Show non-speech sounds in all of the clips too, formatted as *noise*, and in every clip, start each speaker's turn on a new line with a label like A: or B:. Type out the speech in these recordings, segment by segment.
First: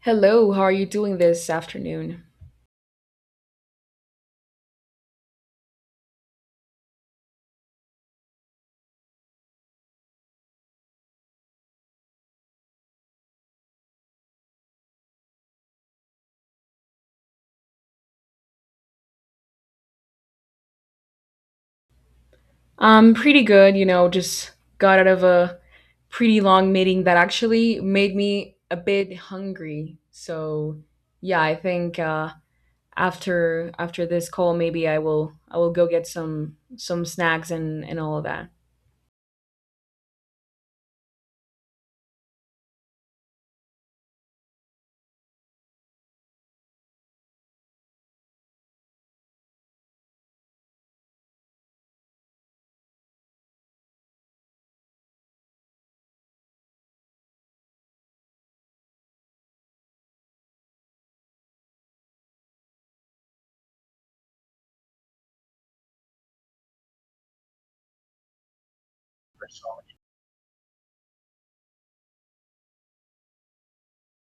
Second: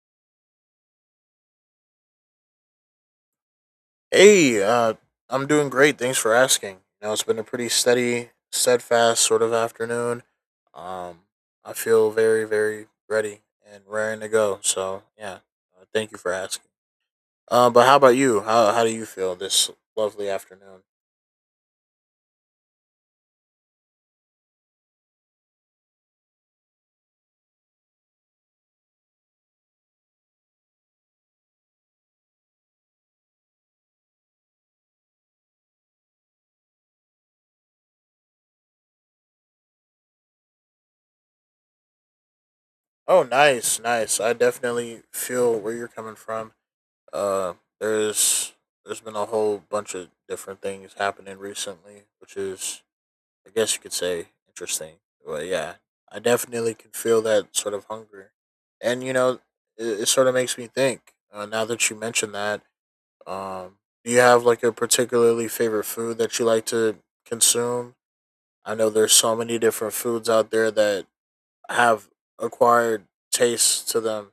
A: Hello, how are you doing this afternoon?
B: Hey, I'm doing great. Thanks for asking. You know, it's been a pretty steady, steadfast sort of afternoon. Um, I feel very, very ready and raring to go. So yeah, thank you for asking. But how about you? How do you feel this lovely afternoon?
A: Pretty good, you know, just got out of a pretty long meeting that actually made me a bit hungry. So, yeah, I think after this call maybe I will go get some snacks and all of that.
B: Oh, nice, nice. I definitely feel where you're coming from. Uh, there's there's been a whole bunch of different things happening recently, which is, I guess you could say, interesting. But yeah, I definitely can feel that sort of hunger, and you know, it sort of makes me think. Now that you mentioned that, um, do you have like a particularly favorite food that you like to consume? I know there's so many different foods out there that have acquired tastes to them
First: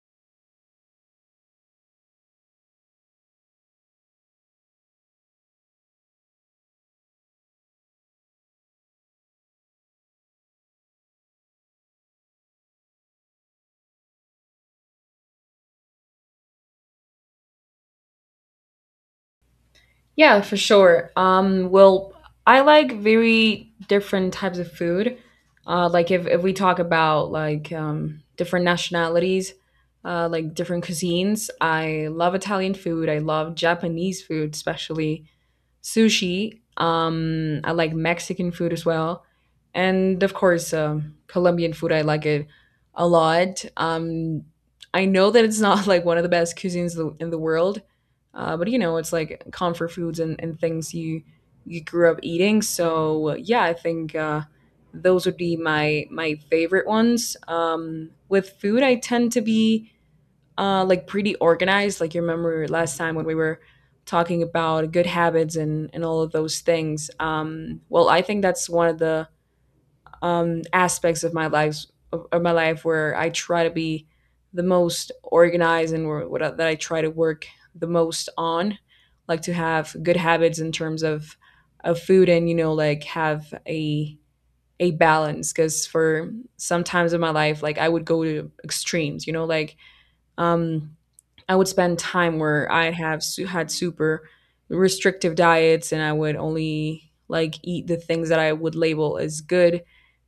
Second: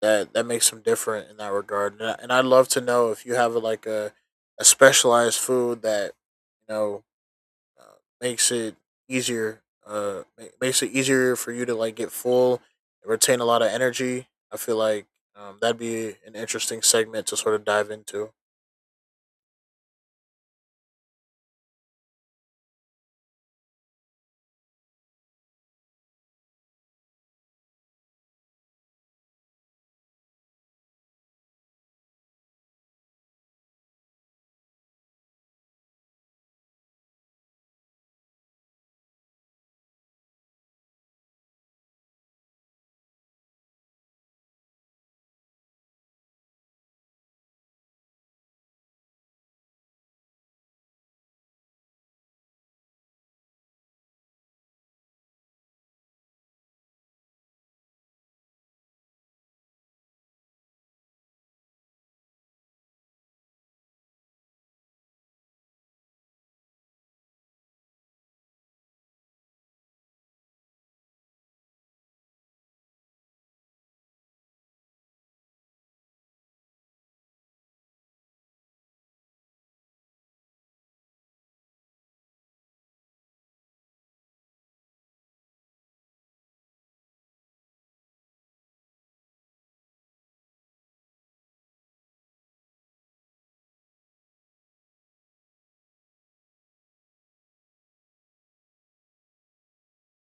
B: that makes them different in that regard. And I'd love to know if you have like a specialized food that you know, makes it easier. Makes it easier for you to like get full, and retain a lot of energy. I feel like that'd be an interesting segment to sort of dive into.
A: Yeah, for sure. Well, I like very different types of food. Like if we talk about like different nationalities, like different cuisines, I love Italian food. I love Japanese food, especially sushi. I like Mexican food as well, and of course, Colombian food. I like it a lot. I know that it's not *laughs* like one of the best cuisines in the world, but you know, it's like comfort foods and things you grew up eating. So yeah, I think those would be my favorite ones. With food, I tend to be like pretty organized. Like you remember last time when we were talking about good habits and all of those things. Well, I think that's one of the aspects of my life of my life where I try to be the most organized and where, that I try to work the most on, like to have good habits in terms of food and you know like have a balance because for sometimes in my life like I would go to extremes, you know like um I would spend time where had super restrictive diets and I would only like eat the things that I would label as good.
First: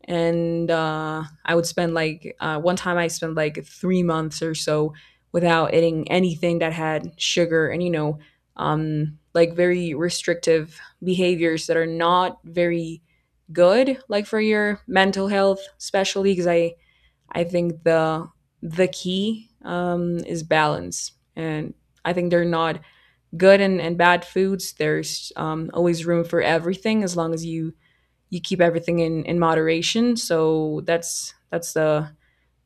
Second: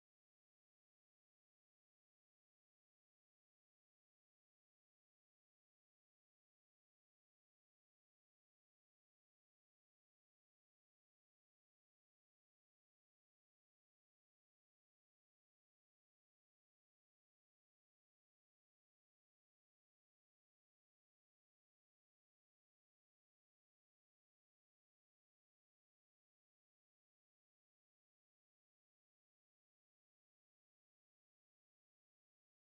A: And I would spend like one time I spent like 3 months or so without eating anything that had sugar and you know like very restrictive behaviors that are not very good like for your mental health especially because I think the key is balance, and I think they're not good and bad foods. There's always room for everything as long as you keep everything in moderation. So that's the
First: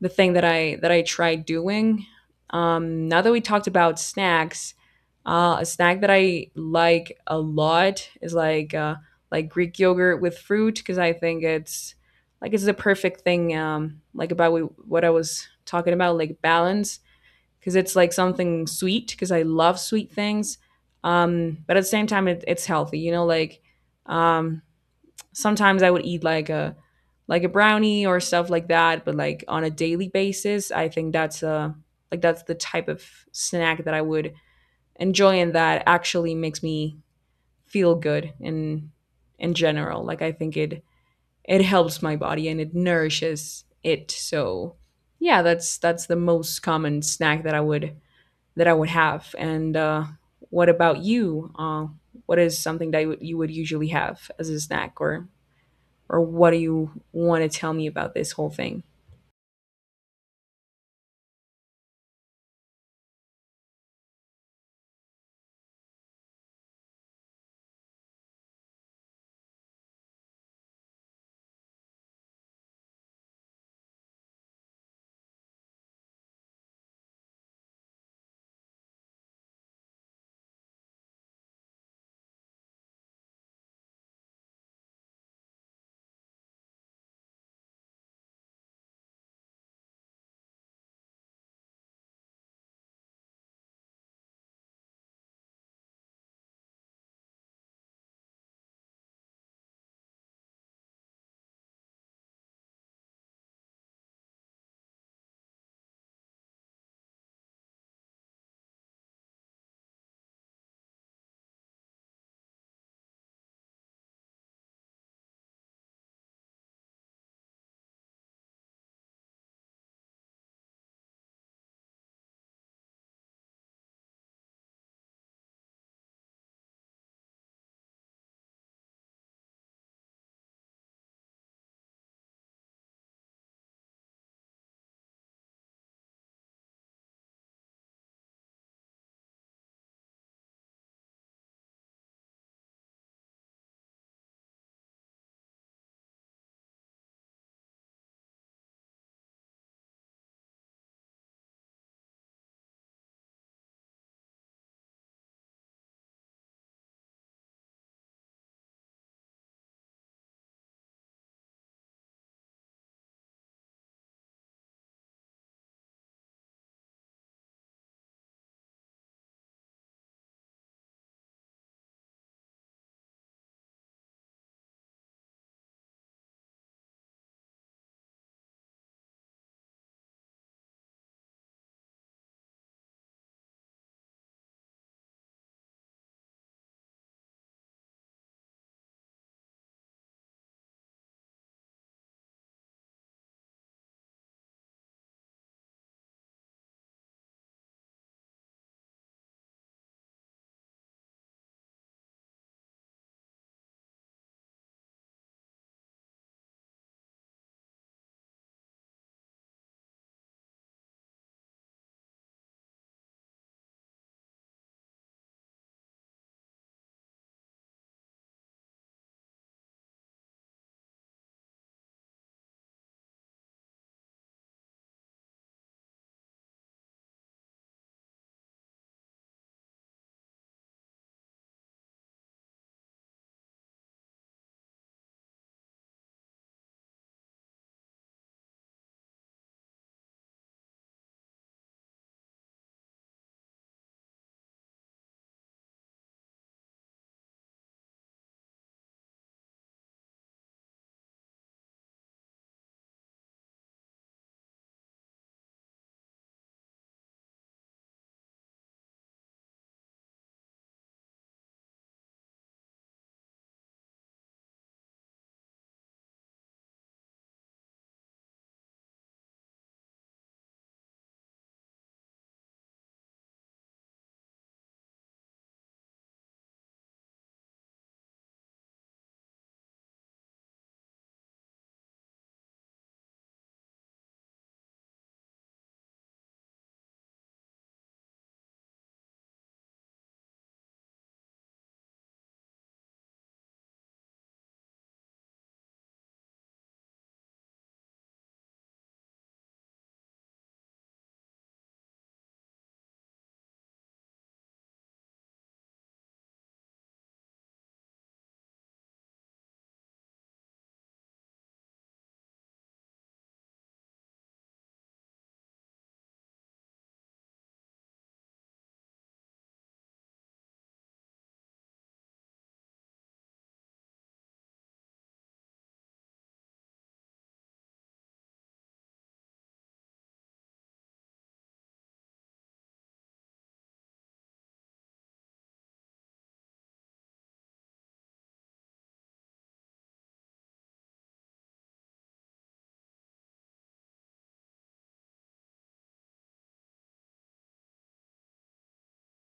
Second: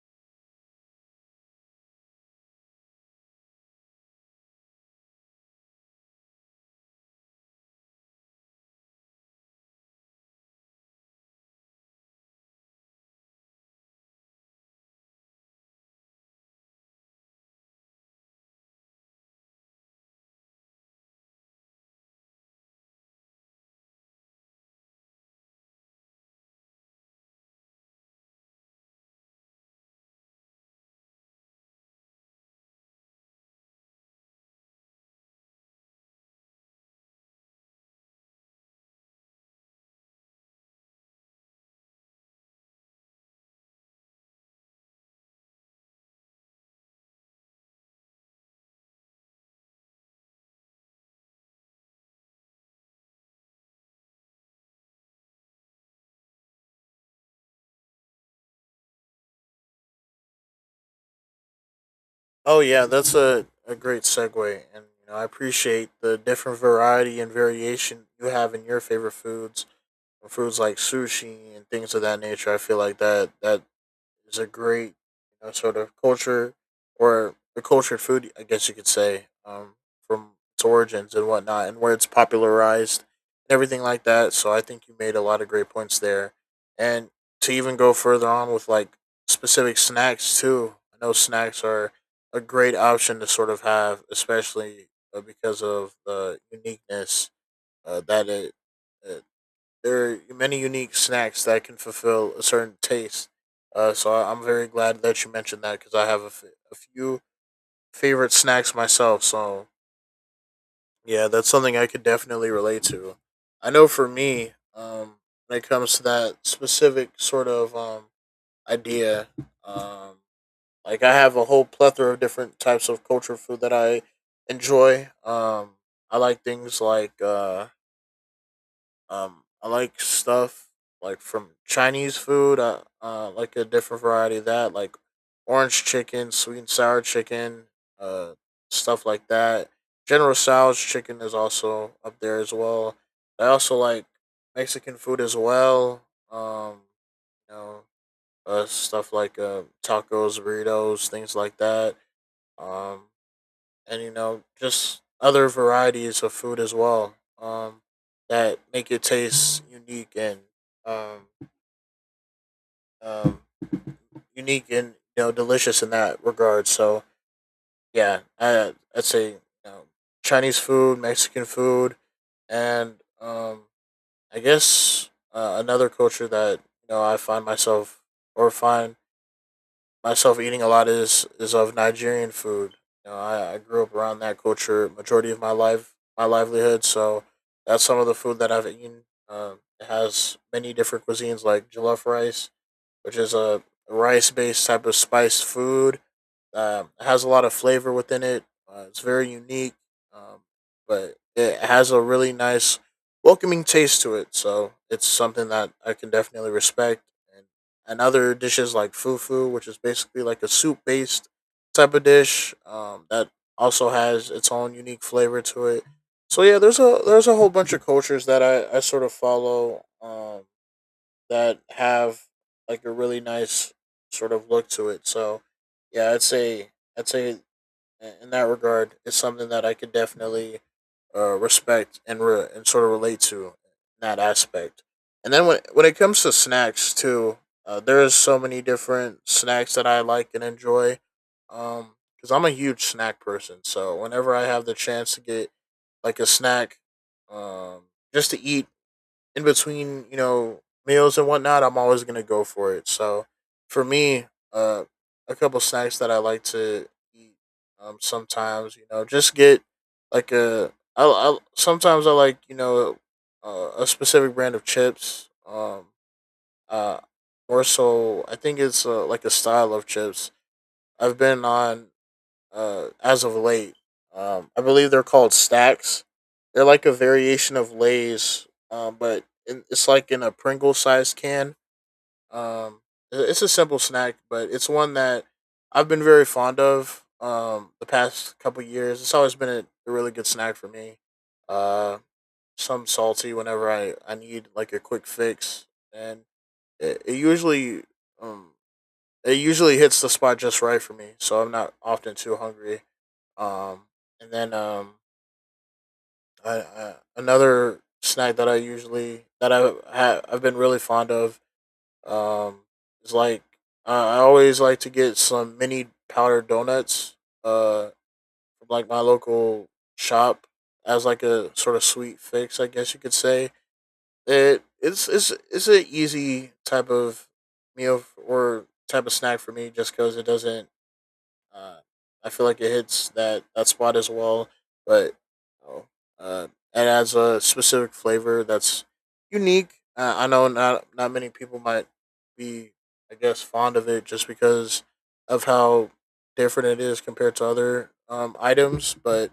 A: thing that I tried doing. Now that we talked about snacks, a snack that I like a lot is like Greek yogurt with fruit because I think it's like it's the perfect thing like what I was talking about like balance because it's like something sweet because I love sweet things, but at the same time it's healthy. You know, like um, sometimes I would eat like a brownie or stuff like that, but like on a daily basis, I think that's a like that's the type of snack that I would enjoy and that actually makes me feel good in general. Like I think it helps my body and it nourishes it. So yeah, that's the most common snack that I would have. And what about you? What is something that you would usually have as a snack or what do you want to tell me about this whole thing?
B: Oh yeah, that's a great segue, and you know I appreciate the different variety and variation you have in your favorite foods, foods like sushi and things of that nature. I feel like that is a great, you know, sort of culture, or the cultured food, I guess you could say, from its origins and whatnot, and where it's popularized and everything like that. So I think you made a lot of great points there, and to even go further on with like specific snacks too. I know snacks are a great option to sort of have, especially because of the uniqueness that it uh, there are many unique snacks that can fulfill a certain taste. I'm very glad that you mentioned that because I have a few favorite snacks myself. So yeah, that's something I could definitely relate to. I know for me, when it comes to that specific sort of idea, um, like I have a whole plethora of different types of culture food that I enjoy. I like things like uh, I like stuff like from Chinese food. I, like a different variety of that, like orange chicken, sweet and sour chicken, uh, stuff like that. General Tso's chicken is also up there as well. I also like Mexican food as well. Um, you know, stuff like, tacos, burritos, things like that. Um, and you know, just other varieties of food as well, um, that make it taste unique and um, um, unique and you know delicious in that regard. So yeah, I, I'd say, you know, Chinese food, Mexican food, and um, I guess, another culture that you know I find myself, or find myself eating a lot is of Nigerian food. You know, I grew up around that culture majority of my life, my livelihood. So that's some of the food that I've eaten. It has many different cuisines like jollof rice, which is a rice based type of spiced food. It has a lot of flavor within it. It's very unique, um, but it has a really nice, welcoming taste to it. So it's something that I can definitely respect. And, and other dishes like fufu, which is basically like a soup based type of dish, that also has its own unique flavor to it. So yeah, there's a whole bunch of cultures that I sort of follow. That have like a really nice sort of look to it. So yeah, I'd say in that regard, it's something that I could definitely, respect and sort of relate to in that aspect. And then when it comes to snacks too, there is so many different snacks that I like and enjoy. Because I'm a huge snack person, so whenever I have the chance to get like a snack, um, just to eat in between, you know, meals and whatnot, I'm always gonna go for it. So for me, uh, a couple snacks that I like to eat, sometimes, you know, just get like a. I sometimes I like, you know, a specific brand of chips. Uh, More so, I think it's, like a style of chips I've been on as of late. I believe they're called stacks. They're like a variation of Lay's, it's like in a Pringle sized can. Um, it's a simple snack, but it's one that I've been very fond of, the past couple years. It's always been a really good snack for me. Uh, some salty whenever I need like a quick fix, and it usually, um, it usually hits the spot just right for me. So I'm not often too hungry, um, and then I, another snack that I usually that I ha, I've been really fond of, um, is like, I always like to get some mini powdered donuts, uh, from like my local shop as like a sort of sweet fix, I guess you could say. It it's an easy type of meal f- or type of snack for me just because it doesn't. Uh, I feel like it hits that spot as well, but you know, uh, it adds a specific flavor that's unique. I know not many people might be, I guess, fond of it just because of how different it is compared to other items. But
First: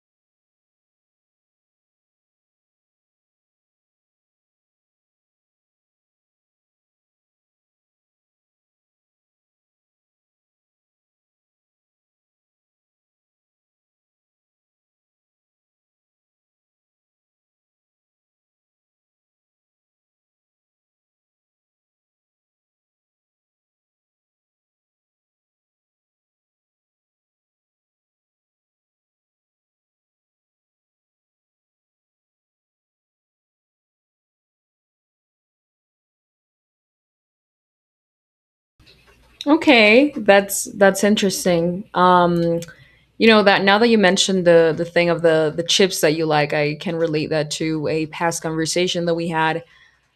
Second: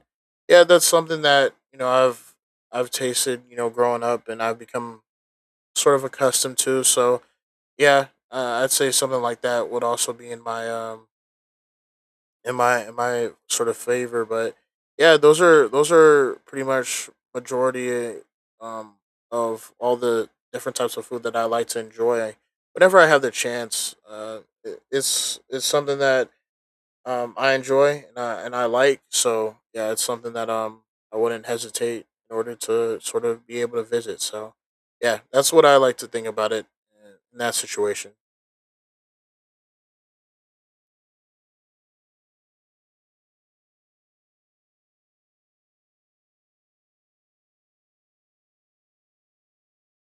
B: yeah, that's something that you know I've tasted, you know, growing up, and I've become sort of accustomed to. So yeah, I'd say something like that would also be in my, in my in my sort of favor. But yeah, those are pretty much majority, um, of all the different types of food that I like to enjoy. Whenever I have the chance, it's something that, I enjoy and I like. So yeah, it's something that I wouldn't hesitate in order to sort of be able to visit. So yeah, that's what I like to think about it, in that situation.
A: Okay, that's interesting. You know that now that you mentioned the thing of the chips that you like, I can relate that to a past conversation that we had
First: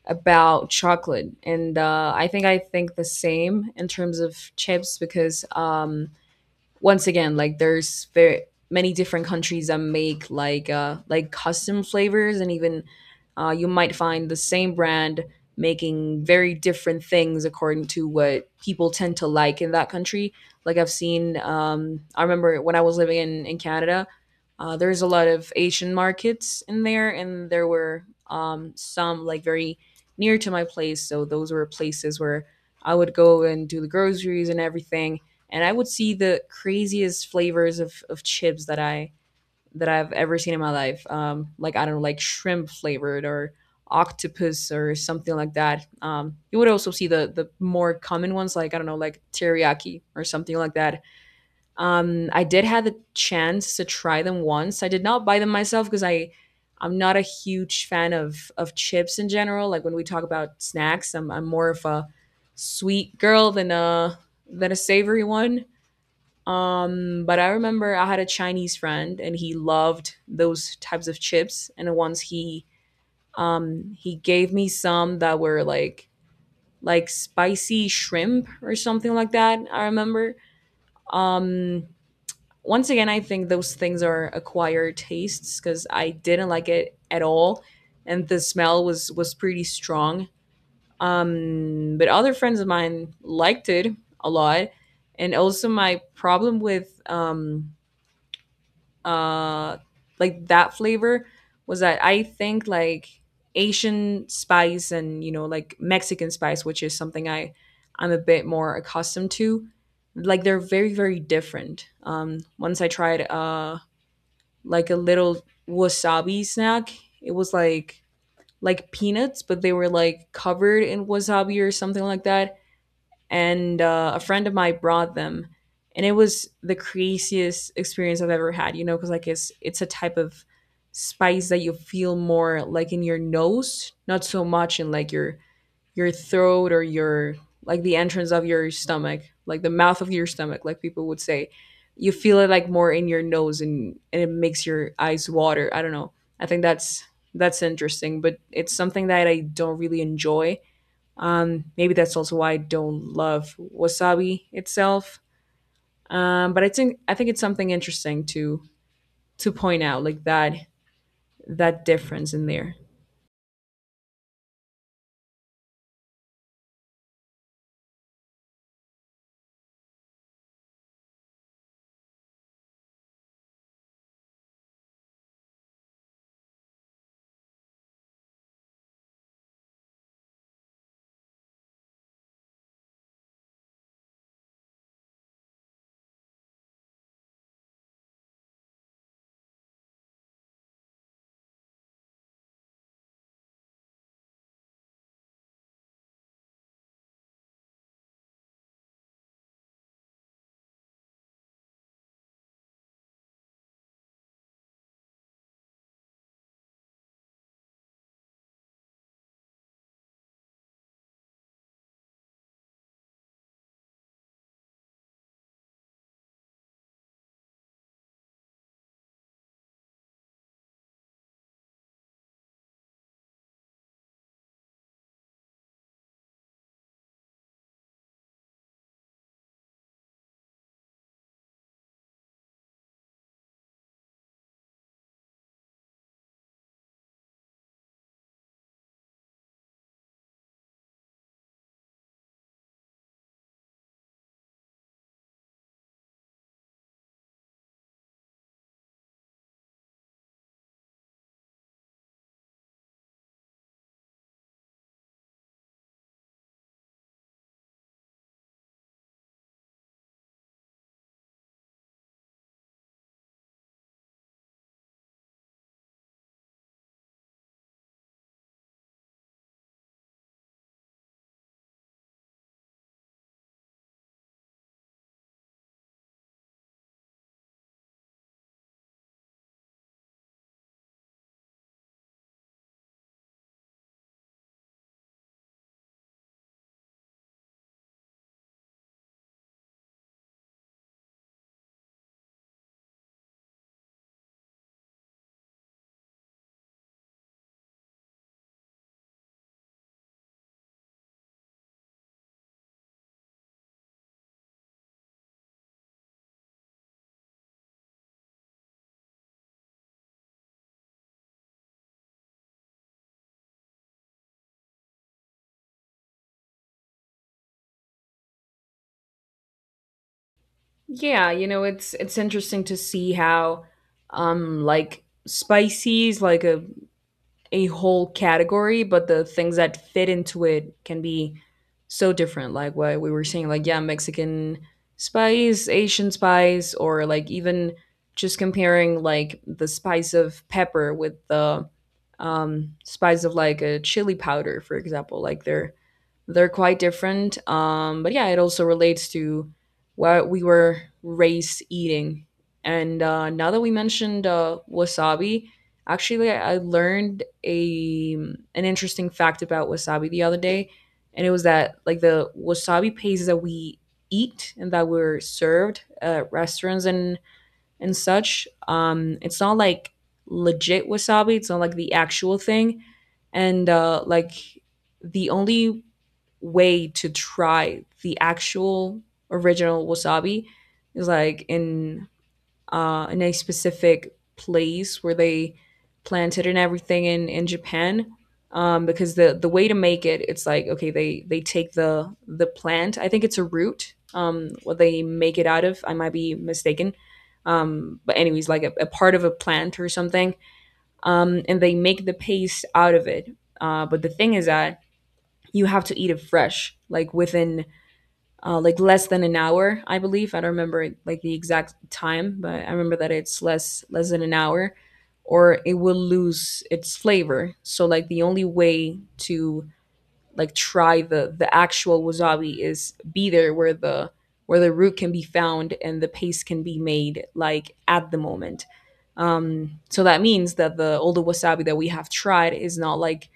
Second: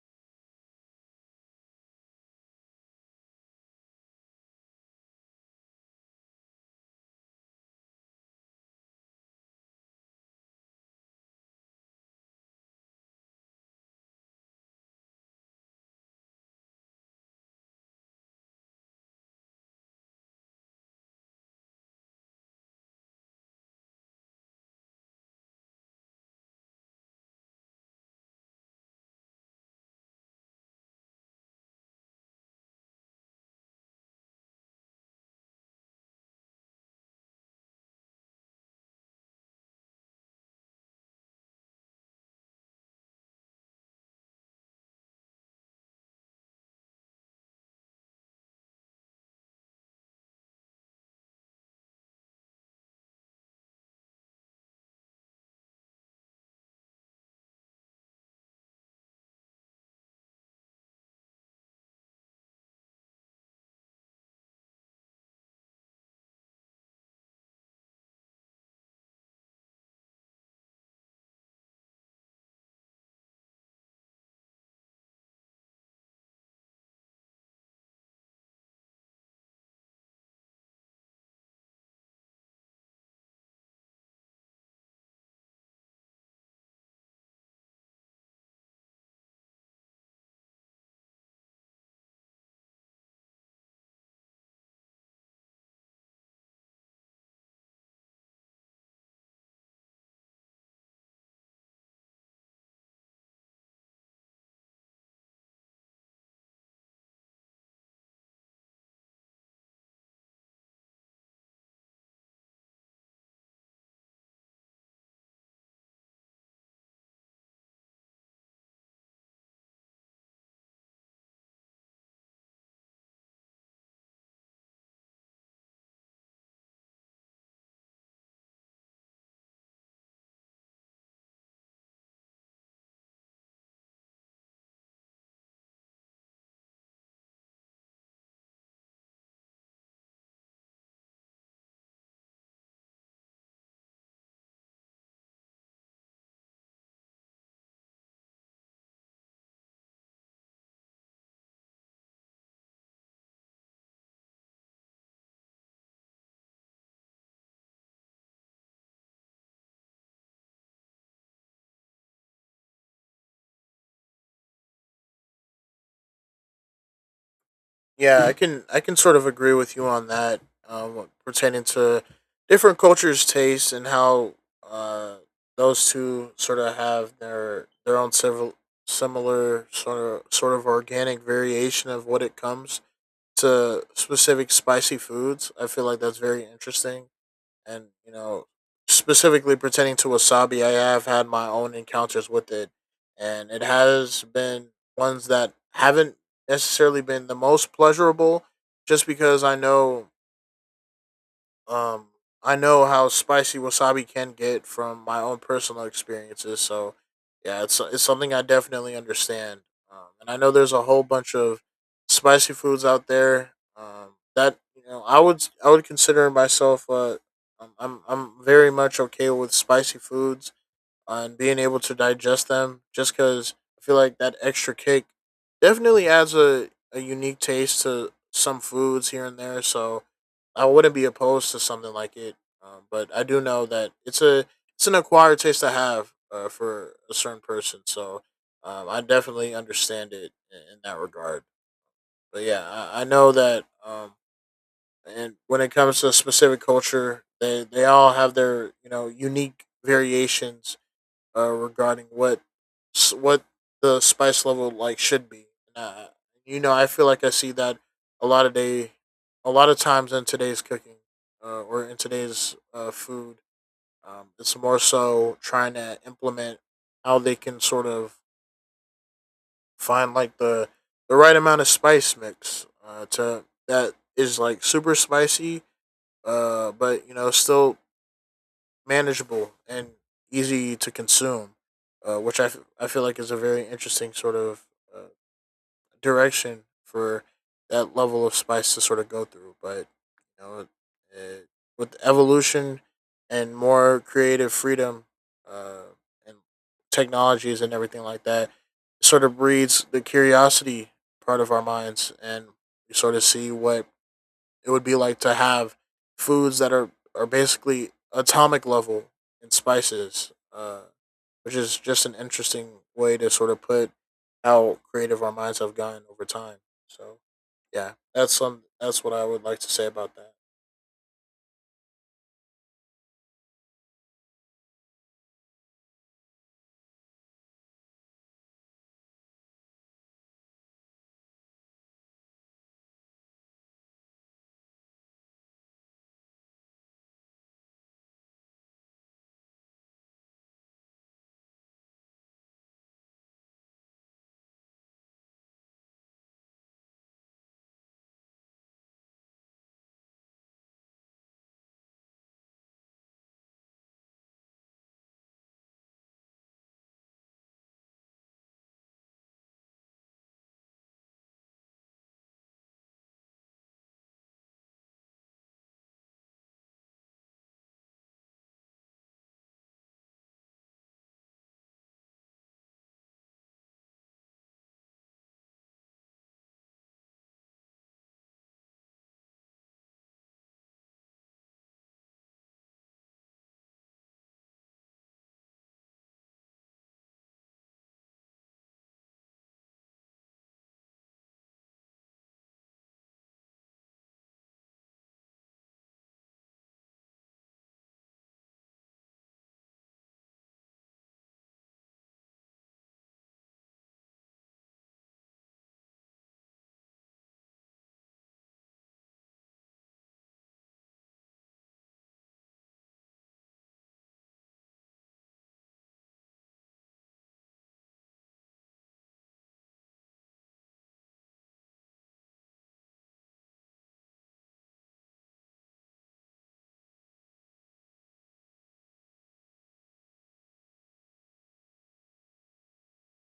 A: about chocolate, and I think the same in terms of chips because once again like there's very many different countries that make like custom flavors and even you might find the same brand making very different things according to what people tend to like in that country like I've seen I remember when I was living in Canada, there's a lot of Asian markets in there and there were some like very near to my place so those were places where I would go and do the groceries and everything and I would see the craziest flavors of chips that I've ever seen in my life. Like I don't know, like shrimp flavored or octopus or something like that. You would also see the more common ones, like I don't know, like teriyaki or something like that. I did have the chance to try them once. I did not buy them myself because I'm not a huge fan of chips in general. Like when we talk about snacks, I'm more of a sweet girl than a savory one. But I remember I had a Chinese friend and he loved those types of chips. And once he gave me some that were like spicy shrimp or something like that, I remember. Um Once again I think those things are acquired tastes because I didn't like it at all and the smell was pretty strong. But other friends of mine liked it a lot. And also my problem with uh like that flavor was that I think like Asian spice and you know like Mexican spice, which is something I'm a bit more accustomed to. Like they're very different. Once I tried like a little wasabi snack, it was like peanuts, but they were like covered in wasabi or something like that and a friend of mine brought them, and it was the craziest experience I've ever had. You know, because like it's a type of spice that you feel more like in your nose, not so much in like your throat or your like the entrance of your stomach, like the mouth of your stomach, like people would say. You feel it like more in your nose and it makes your eyes water. I don't know. I think that's interesting, but it's something that I don't really enjoy maybe that's also why I don't love wasabi itself. But I think it's something interesting to point out, like that difference in there.
B: Yeah, I can sort of agree with you on that, pertaining to different cultures' tastes and how, uh, those two sort of have their own several similar sort of organic variation of what it comes to specific spicy foods. I feel like that's very interesting, and you know, specifically pertaining to wasabi, I have had my own encounters with it, and it has been ones that haven't necessarily been the most pleasurable, just because I know, um, I know how spicy wasabi can get from my own personal experiences. So yeah, it's something I definitely understand. And I know there's a whole bunch of spicy foods out there. That you know, I would consider myself, I'm very much okay with spicy foods and being able to digest them, just because I feel like that extra kick definitely adds a unique taste to some foods here and there. So I wouldn't be opposed to something like it. But I do know that it's an acquired taste to have, for a certain person. So I definitely understand it in that regard. But yeah, I know that, and when it comes to a specific culture, they all have their, you know, unique variations, regarding what the spice level like should be. Uh, you know, I feel like I see that a lot of day, a lot of times in today's cooking, or in today's, food. It's more so trying to implement how they can sort of find like the right amount of spice mix, to that is like super spicy, but you know still manageable and easy to consume, I feel like is a very interesting sort of, uh, direction for that level of spice to sort of go through. But you know, uh, with evolution and more creative freedom, uh, and technologies and everything like that, it sort of breeds the curiosity part of our minds, and we sort of see what it would be like to have foods that are basically atomic level in spices, which is just an interesting way to sort of put how creative our minds have gotten over time. So yeah, that's what I would like to say about that.
A: Yeah, you know, it's interesting to see how like spices, like a whole category, but the things that fit into it can be so different. Like what we were saying, like, yeah, Mexican spice, Asian spice, or like even just comparing like the spice of pepper with the spice of like a chili powder, for example. Like they're quite different. But yeah, it also relates to what we were raised eating. And now that we mentioned wasabi, actually, I learned a an interesting fact about wasabi the other day, and it was that like the wasabi paste that we eat and that we're served at restaurants and such, it's not like legit wasabi. It's not like the actual thing, and like the only way to try the actual original wasabi is like in a specific place where they planted and everything in Japan. Because the way to make it, it's like okay, they take the plant. I think it's a root. What they make it out of, I might be mistaken. But anyways, like a part of a plant or something, and they make the paste out of it. But the thing is that you have to eat it fresh, like within like less than an hour, I believe. I don't remember like the exact time, but I remember that it's less than an hour, or it will lose its flavor. So like the only way to try the actual wasabi is be there where the root can be found and the paste can be made like at the moment. So that means that the all the wasabi that we have tried is not like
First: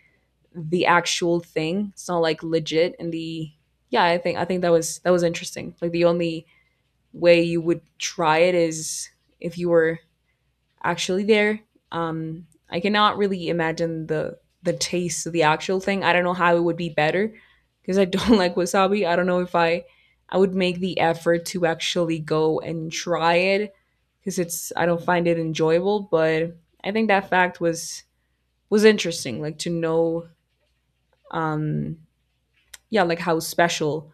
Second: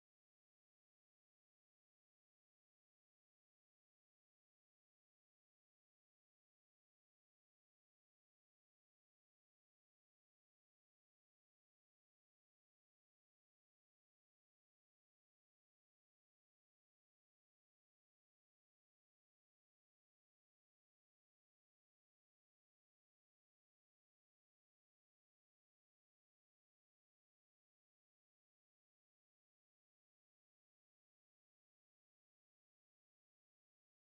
A: the actual thing. It's not like legit and the yeah, I think that was interesting. Like the only way you would try it is if you were actually there. I cannot really imagine the taste of the actual thing. I don't know how it would be better because I don't *laughs* like wasabi. I don't know if I would make the effort to actually go and try it because it's I don't find it enjoyable, but I think that fact was interesting, like to know, um yeah, like how special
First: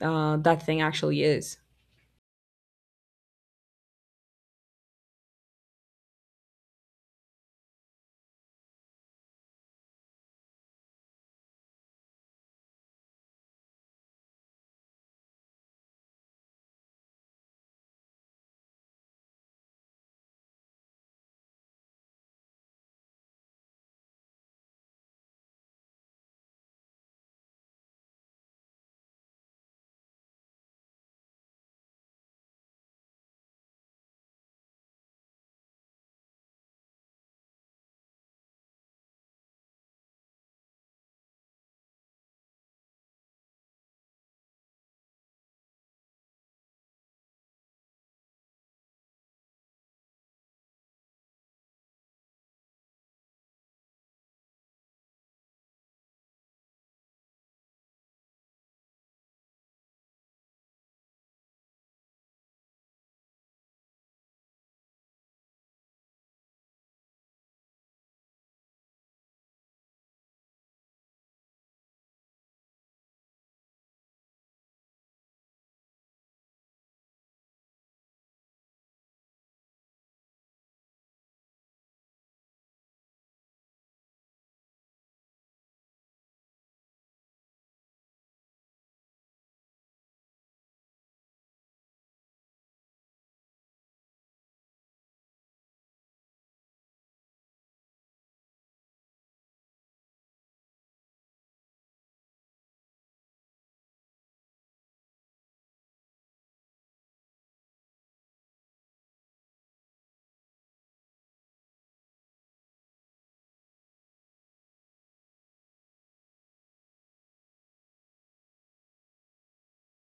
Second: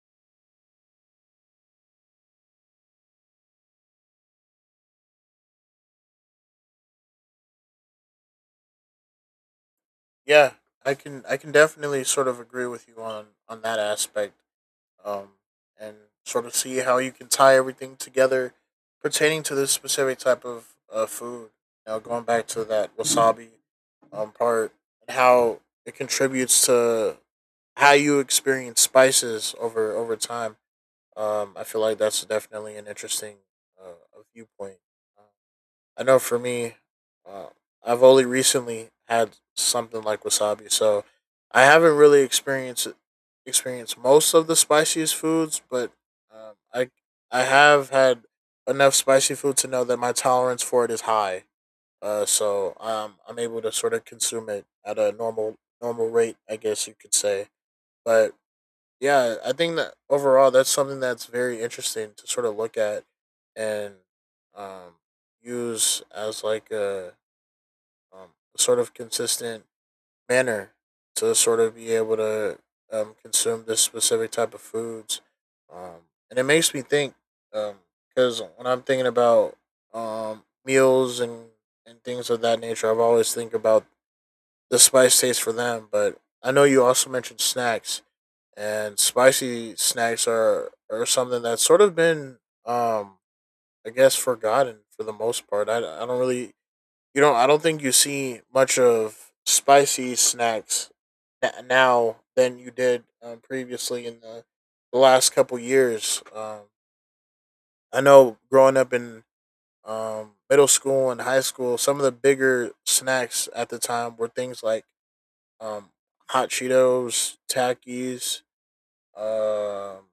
A: that thing actually is.
B: Yeah, I can definitely sort of agree with you on that aspect um, and sort of see how you can tie everything together pertaining to this specific type of food. Now going back to that wasabi part and how it contributes to how you experience spices over time. I feel like that's definitely an interesting viewpoint. I know for me, uh, I've only recently had something like wasabi, so I haven't really experienced most of the spiciest foods, but um, I I have had enough spicy food to know that my tolerance for it is high. So I'm able to sort of consume it at a normal rate, I guess you could say. But yeah, I think that overall that's something that's very interesting to sort of look at and um, use as like a um, sort of consistent manner to sort of be able to consume this specific type of foods. And it makes me think because when I'm thinking about meals and things of that nature, I've always think about the spice taste for them. But I know you also mentioned snacks, and spicy snacks are something that's sort of been um I guess forgotten for the most part. I don't really I don't think you see much of spicy snacks now than you did previously in the last couple years. I know growing up in middle school and high school, some of the bigger snacks at the time were things like um, hot Cheetos, Takis, um,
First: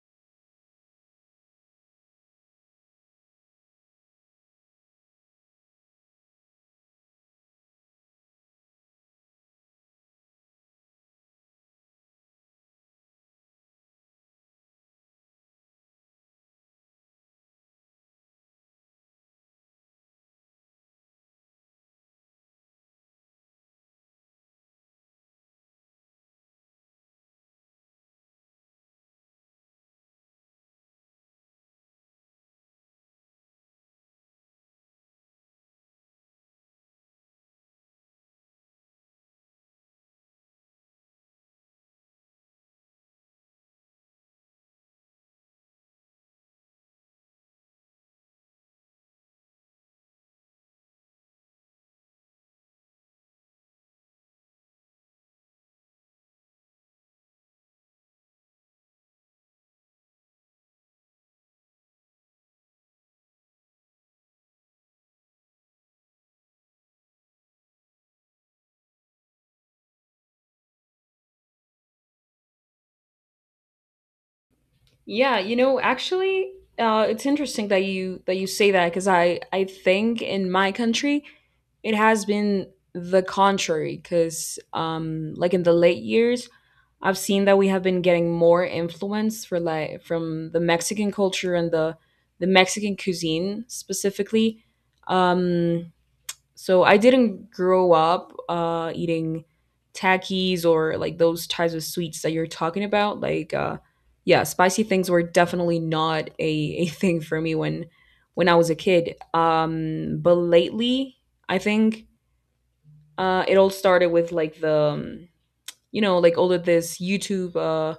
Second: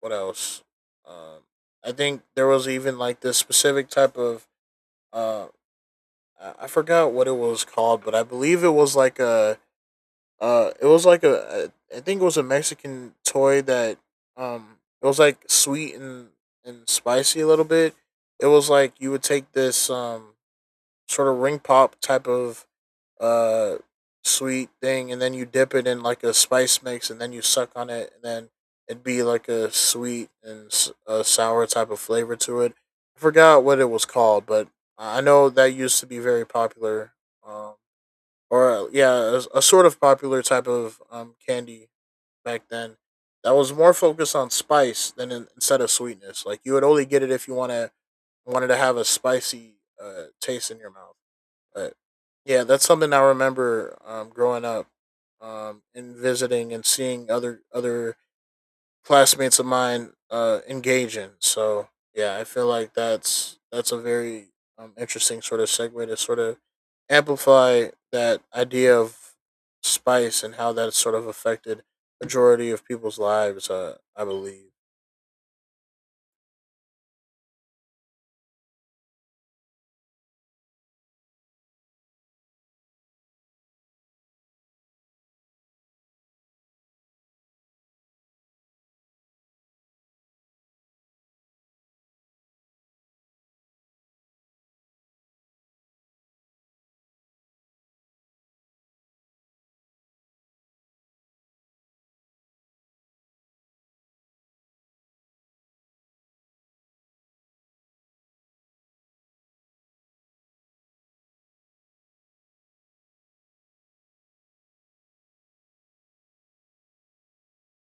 B: what else? Um, I think there was even like this specific type of uh, I forgot what it was called, but I believe it was like a it was like a I think it was a Mexican toy that it was like sweet and spicy a little bit. It was like you would take this sort of ring pop type of uh sweet thing, and then you dip it in like a spice mix, and then you suck on it, and then it'd be like a sweet and a sour type of flavor to it. I forgot what it was called, but I know that used to be very popular, um, or yeah, a sort of popular type of candy back then. That was more focused on spice than instead of sweetness. Like you would only get it if you wanted to have a spicy taste in your mouth. But yeah, that's something I remember growing up and visiting and seeing other classmates of mine engage in. So yeah, I feel like that's a very interesting sort of segue to sort of amplify that idea of spice and how that's sort of affected majority of people's lives. I believe.
A: Yeah you know actually it's interesting that you say that, because I think in my country it has been the contrary, because like in the late years I've seen that we have been getting more influence for like from the Mexican culture and the Mexican cuisine specifically. um So I didn't grow up eating Takis or like those types of sweets that you're talking about. Yeah, spicy things were definitely not a, *laughs* a thing for me when I was a kid. But lately, I think it all started with like the you know, like all of this YouTube.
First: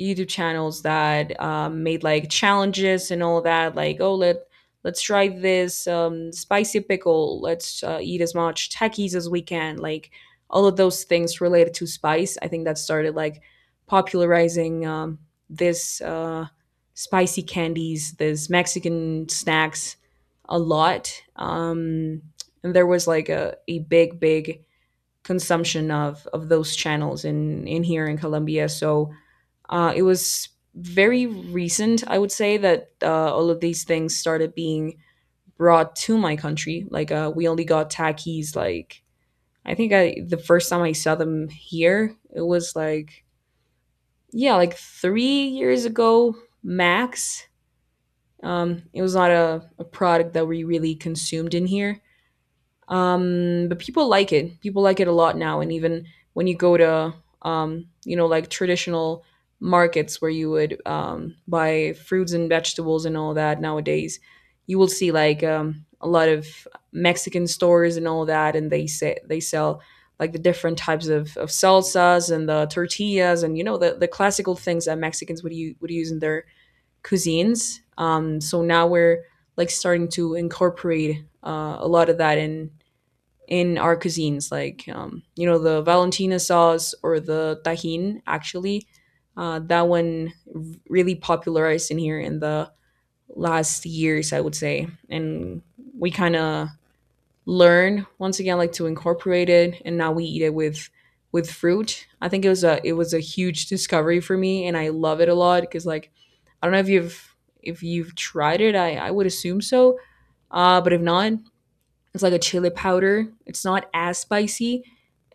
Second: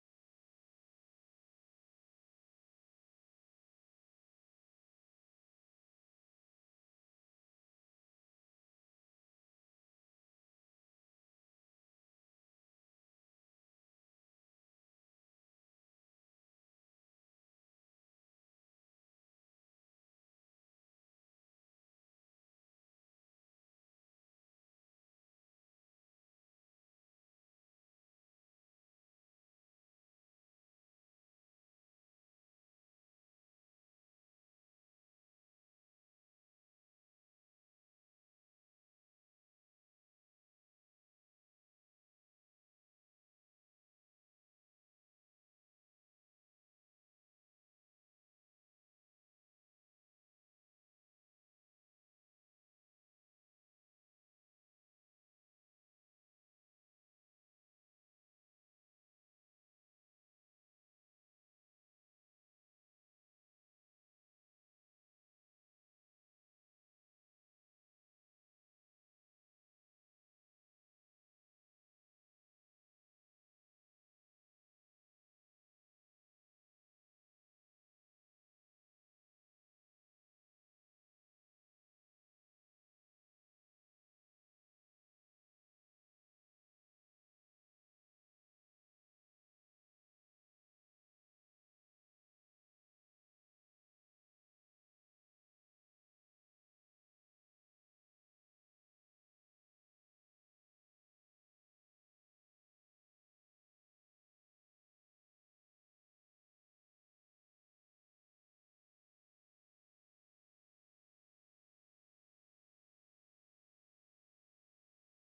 A: YouTube channels that made like challenges and all that. Like, oh, let's try this spicy pickle. Let's eat as much Takis as we can. Like all of those things related to spice. I think that started like popularizing this spicy candies, this Mexican snacks a lot. And there was like a big, big consumption of those channels in here in Colombia. So it was very recent, I would say, that all of these things started being brought to my country. Like we only got khakis. Like I think I the first time I saw them here, it was like yeah, like 3 years ago max. It was not a product that we really consumed in here. But people like it. People like it a lot now. And even when you go to, you know, like traditional markets where you would buy fruits and vegetables and all that nowadays, you will see like a lot of Mexican stores and all that, and they say they sell like the different types of salsas and the tortillas, and you know the classical things that Mexicans would would use in their cuisines. So now we're like starting to incorporate a lot of that in our cuisines, like you know, the Valentina sauce or the tajin. Actually, that one really popularized in here in the last years, I would say, and we kind of learn once again like to incorporate it, and now we eat it with fruit. I think it was a huge discovery for me, and I love it a lot because like I don't know if you've tried it, I would assume so. But if not, it's like a chili powder. It's not as spicy,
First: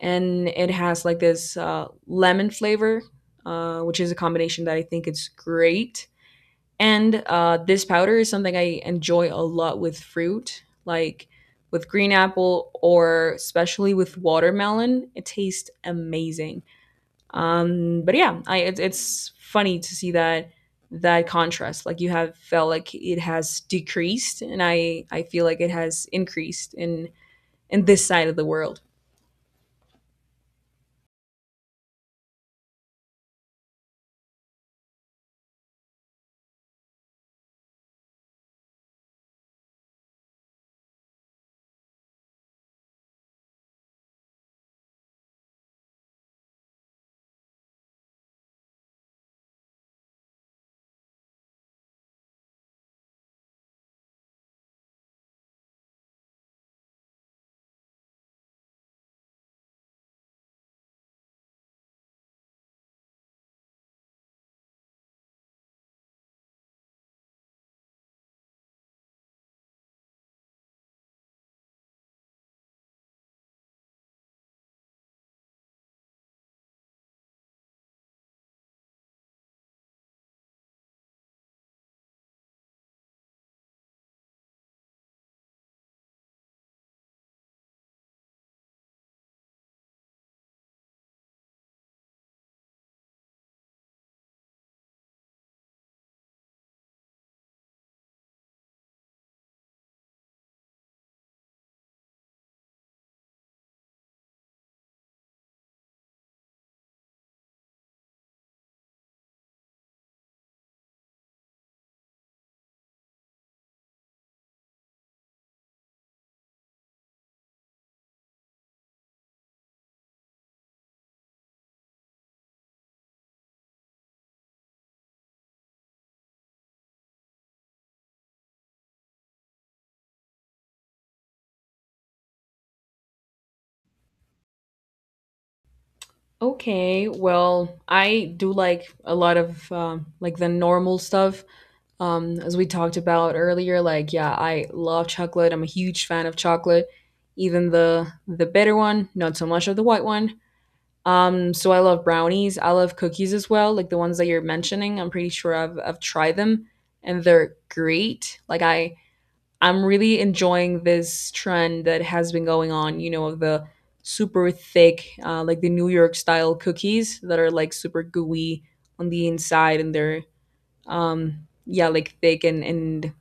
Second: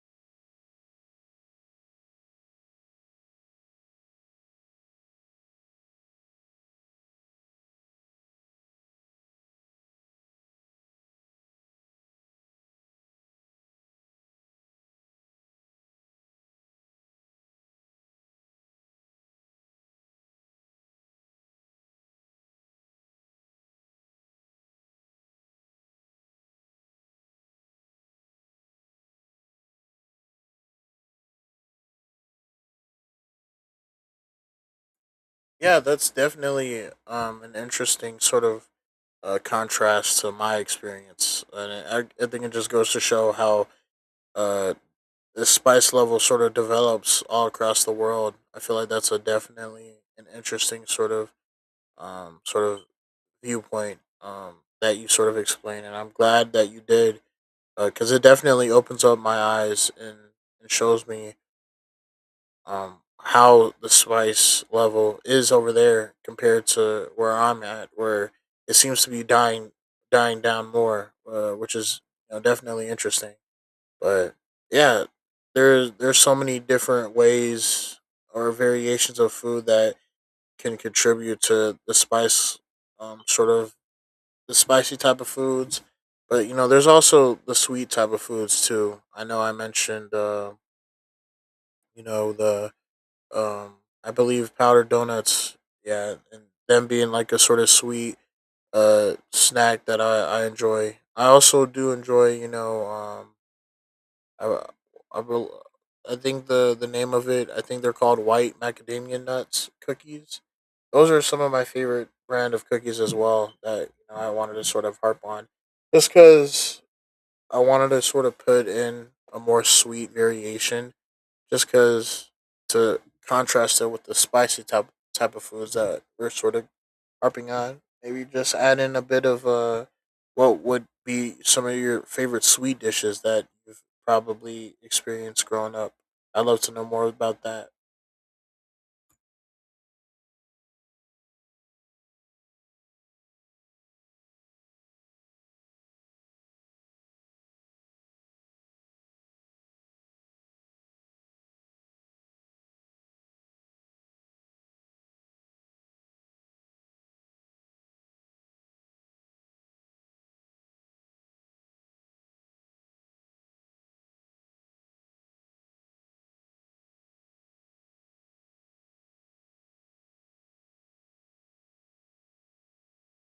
A: and it has like this lemon flavor, which is a combination that I think is great. And this powder is something I enjoy a lot with fruit, like with green apple, or especially with watermelon. It tastes amazing. But yeah, it's funny to see that that contrast. Like you have felt like it has decreased, and I feel like it has increased in this side of the world.
B: Yeah, that's definitely an interesting sort of contrast to my experience, and I think it just goes to show how uh the spice level sort of develops all across the world. I feel like that's a definitely an interesting sort of viewpoint that you sort of explained, and I'm glad that you did because it definitely opens up my eyes and shows me how the spice level is over there compared to where I'm at, where it seems to be dying down more, which is you know, definitely interesting. But yeah, there's so many different ways or variations of food that can contribute to the spice, sort of the spicy type of foods. But you know, there's also the sweet type of foods too. I know I mentioned, you know, the um, I believe powdered donuts. Yeah, and them being like a sort of sweet snack that I enjoy. I also do enjoy, you know, I, I, bel- I think the name of it, I think they're called white macadamia nuts cookies. Those are some of my favorite brand of cookies as well that you know, I wanted to sort of harp on. Just because I wanted to sort of put in a more sweet variation just because to contrast it with the spicy type of foods that we're sort of harping on. Maybe just add in a bit of what would be some of your favorite sweet dishes that you've probably experienced growing up. I'd love to know
A: Okay,
B: more about that.
A: well, I do like a lot of like the normal stuff. As we talked about earlier, like yeah, I love chocolate. I'm a huge fan of chocolate, even the bitter one, not so much of the white one. So I love brownies. I love cookies as well, like the ones that you're mentioning. I'm pretty sure I've tried them, and they're great. I'm really enjoying this trend that has been going on, you know, of the super thick, like the New York style cookies that are like super gooey on the inside, and they're, yeah, like thick and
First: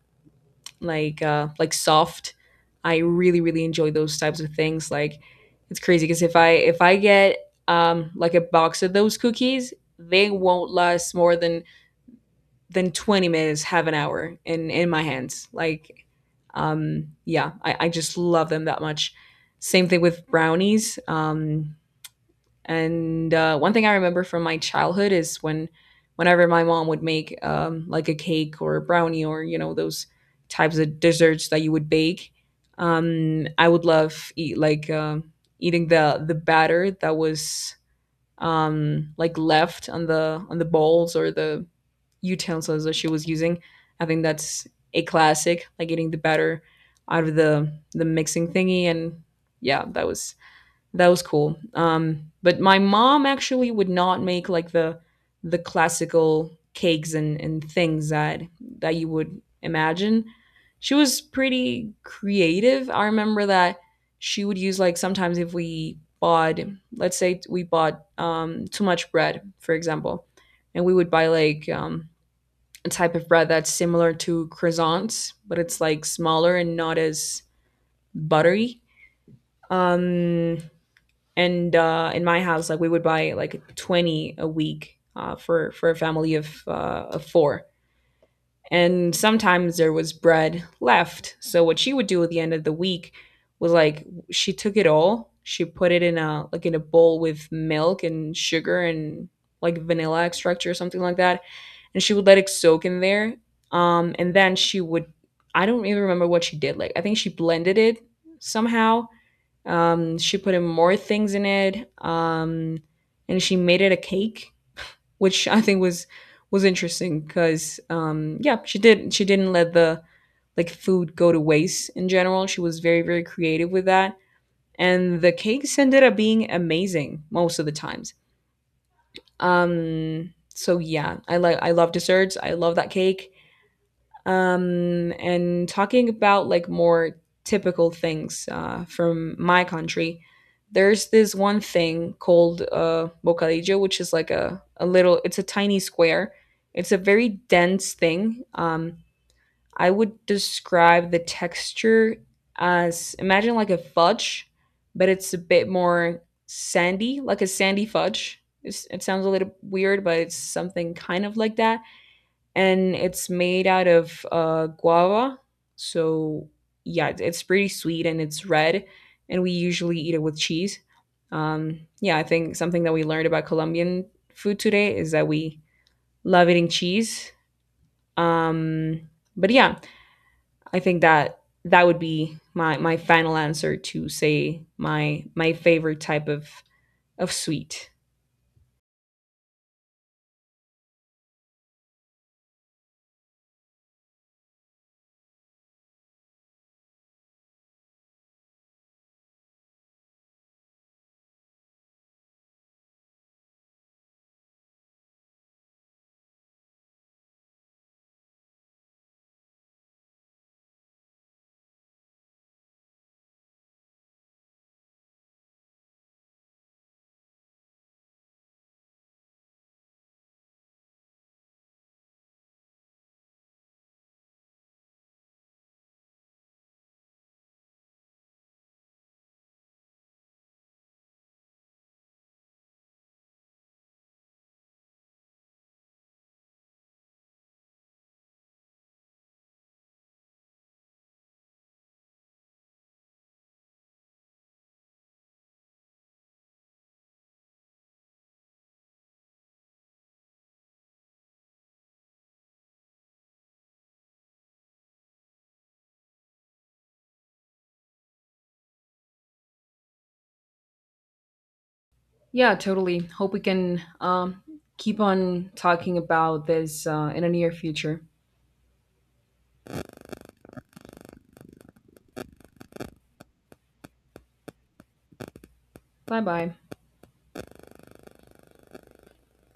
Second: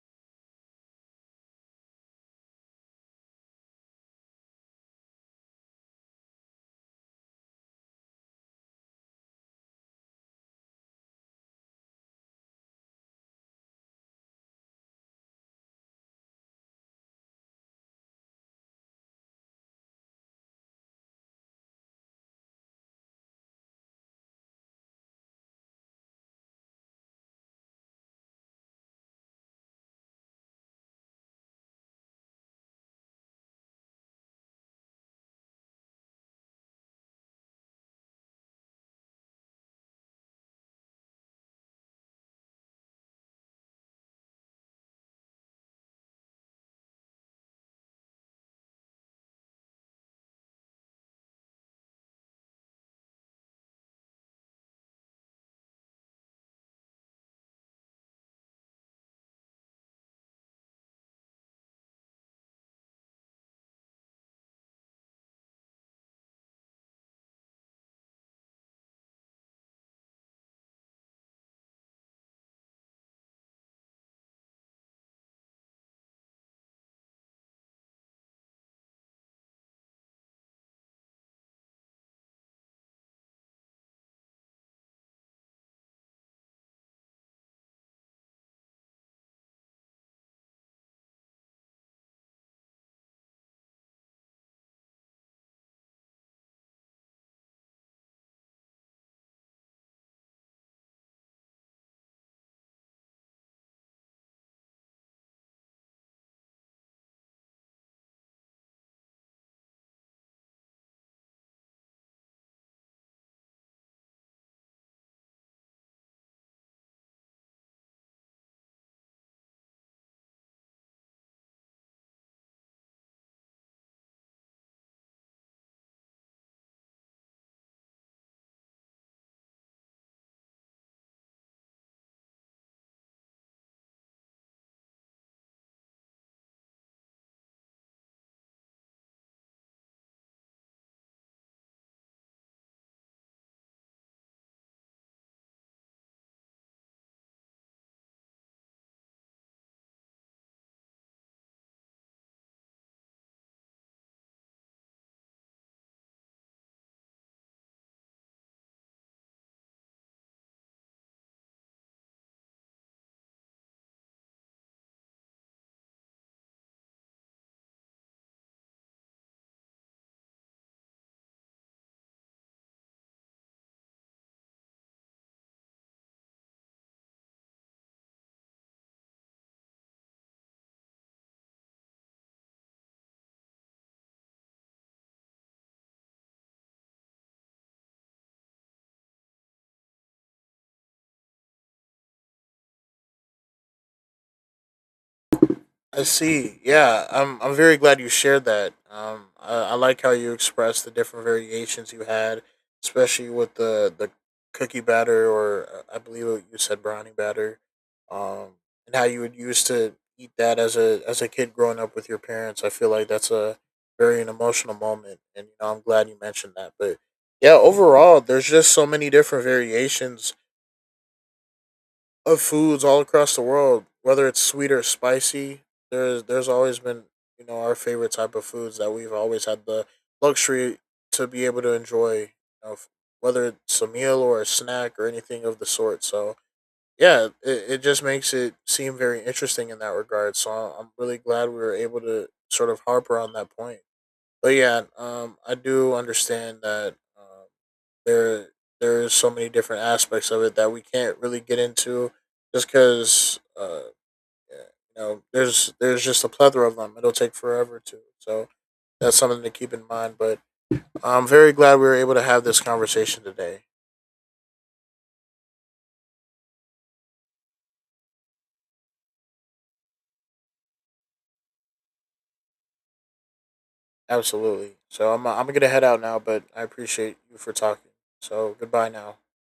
A: like soft. I really, really enjoy those types of things. Like it's crazy, because if I get, like a box of those cookies, they won't last more than 20 minutes have an hour in my hands. Like yeah, I just love them that much. Same thing with brownies. And one thing I remember from my childhood is whenever my mom would make like a cake or a brownie, or you know those types of desserts that you would bake. I would love eat like eating the batter that was like left on the bowls or the utensils that she was using. I think that's a classic, like getting the batter out of the mixing thingy. And Yeah, that was cool. Um, but my mom actually would not make like the classical cakes and things that that you would imagine. She was pretty creative. I remember that she would use, like, sometimes if we bought, let's say we bought too much bread, for example, and we would buy like a type of bread that's similar to croissants, but it's like smaller and not as buttery. Um, and In my house, like we would buy like 20 a week for a family of four. And sometimes there was bread left. So what she would do at the end of the week was like she took it all, she put it in a like in a bowl with milk and sugar and like vanilla extract or something like that, and she would let it soak in there. And then she would, I don't even remember what she did. Like I think she blended it somehow. She put in more things in it. And she made it a cake, which I think was interesting because yeah, she didn't let the like food go to waste in general. She was very very creative with that, and the cakes ended up being amazing most of the times. So yeah, I love desserts. I love that cake, and talking about like more typical things from my country, there's this one thing called bocadillo, which is like a little, it's a tiny square, it's a very dense thing. I would describe the texture as imagine like a fudge, but it's a bit more sandy, like a sandy fudge. It sounds a little weird, but it's something kind of like that. And it's made out of guava. So yeah, it's pretty sweet, and it's red, and we usually eat it with cheese. Yeah, I think something that we learned about Colombian food today is that we love eating cheese. Um, but yeah, I think that that would be my final answer to say my favorite type of sweet.
B: I see. Yeah, I'm very glad you shared that. I like how you expressed the different variations you had, especially with the cookie batter, or I believe what you said brownie batter, um, and how you would used to eat that as a kid growing up with your parents. I feel like that's a very an emotional moment, and you know I'm glad you mentioned that. But yeah, overall, there's just so many different variations of foods all across the world, whether it's sweet or spicy. There's always been you know our favorite type of foods that we've always had the luxury to be able to enjoy, you know, whether it's a meal or a snack or anything of the sort. So yeah, it just makes it seem very interesting in that regard. So I- am really glad we were able to sort of harper on that point. But yeah, I do understand that. There there's so many different aspects of it that we can't really get into just because yeah, you know there's just a plethora of them it'll take forever to so that's something to keep in mind but I'm very glad we were able to have
A: Yeah,
B: this
A: totally.
B: conversation
A: Hope we
B: today.
A: can keep on talking about this in the near future.
B: Absolutely. I'm gonna head out now
A: Bye
B: but
A: bye.
B: I appreciate you for talking so goodbye now.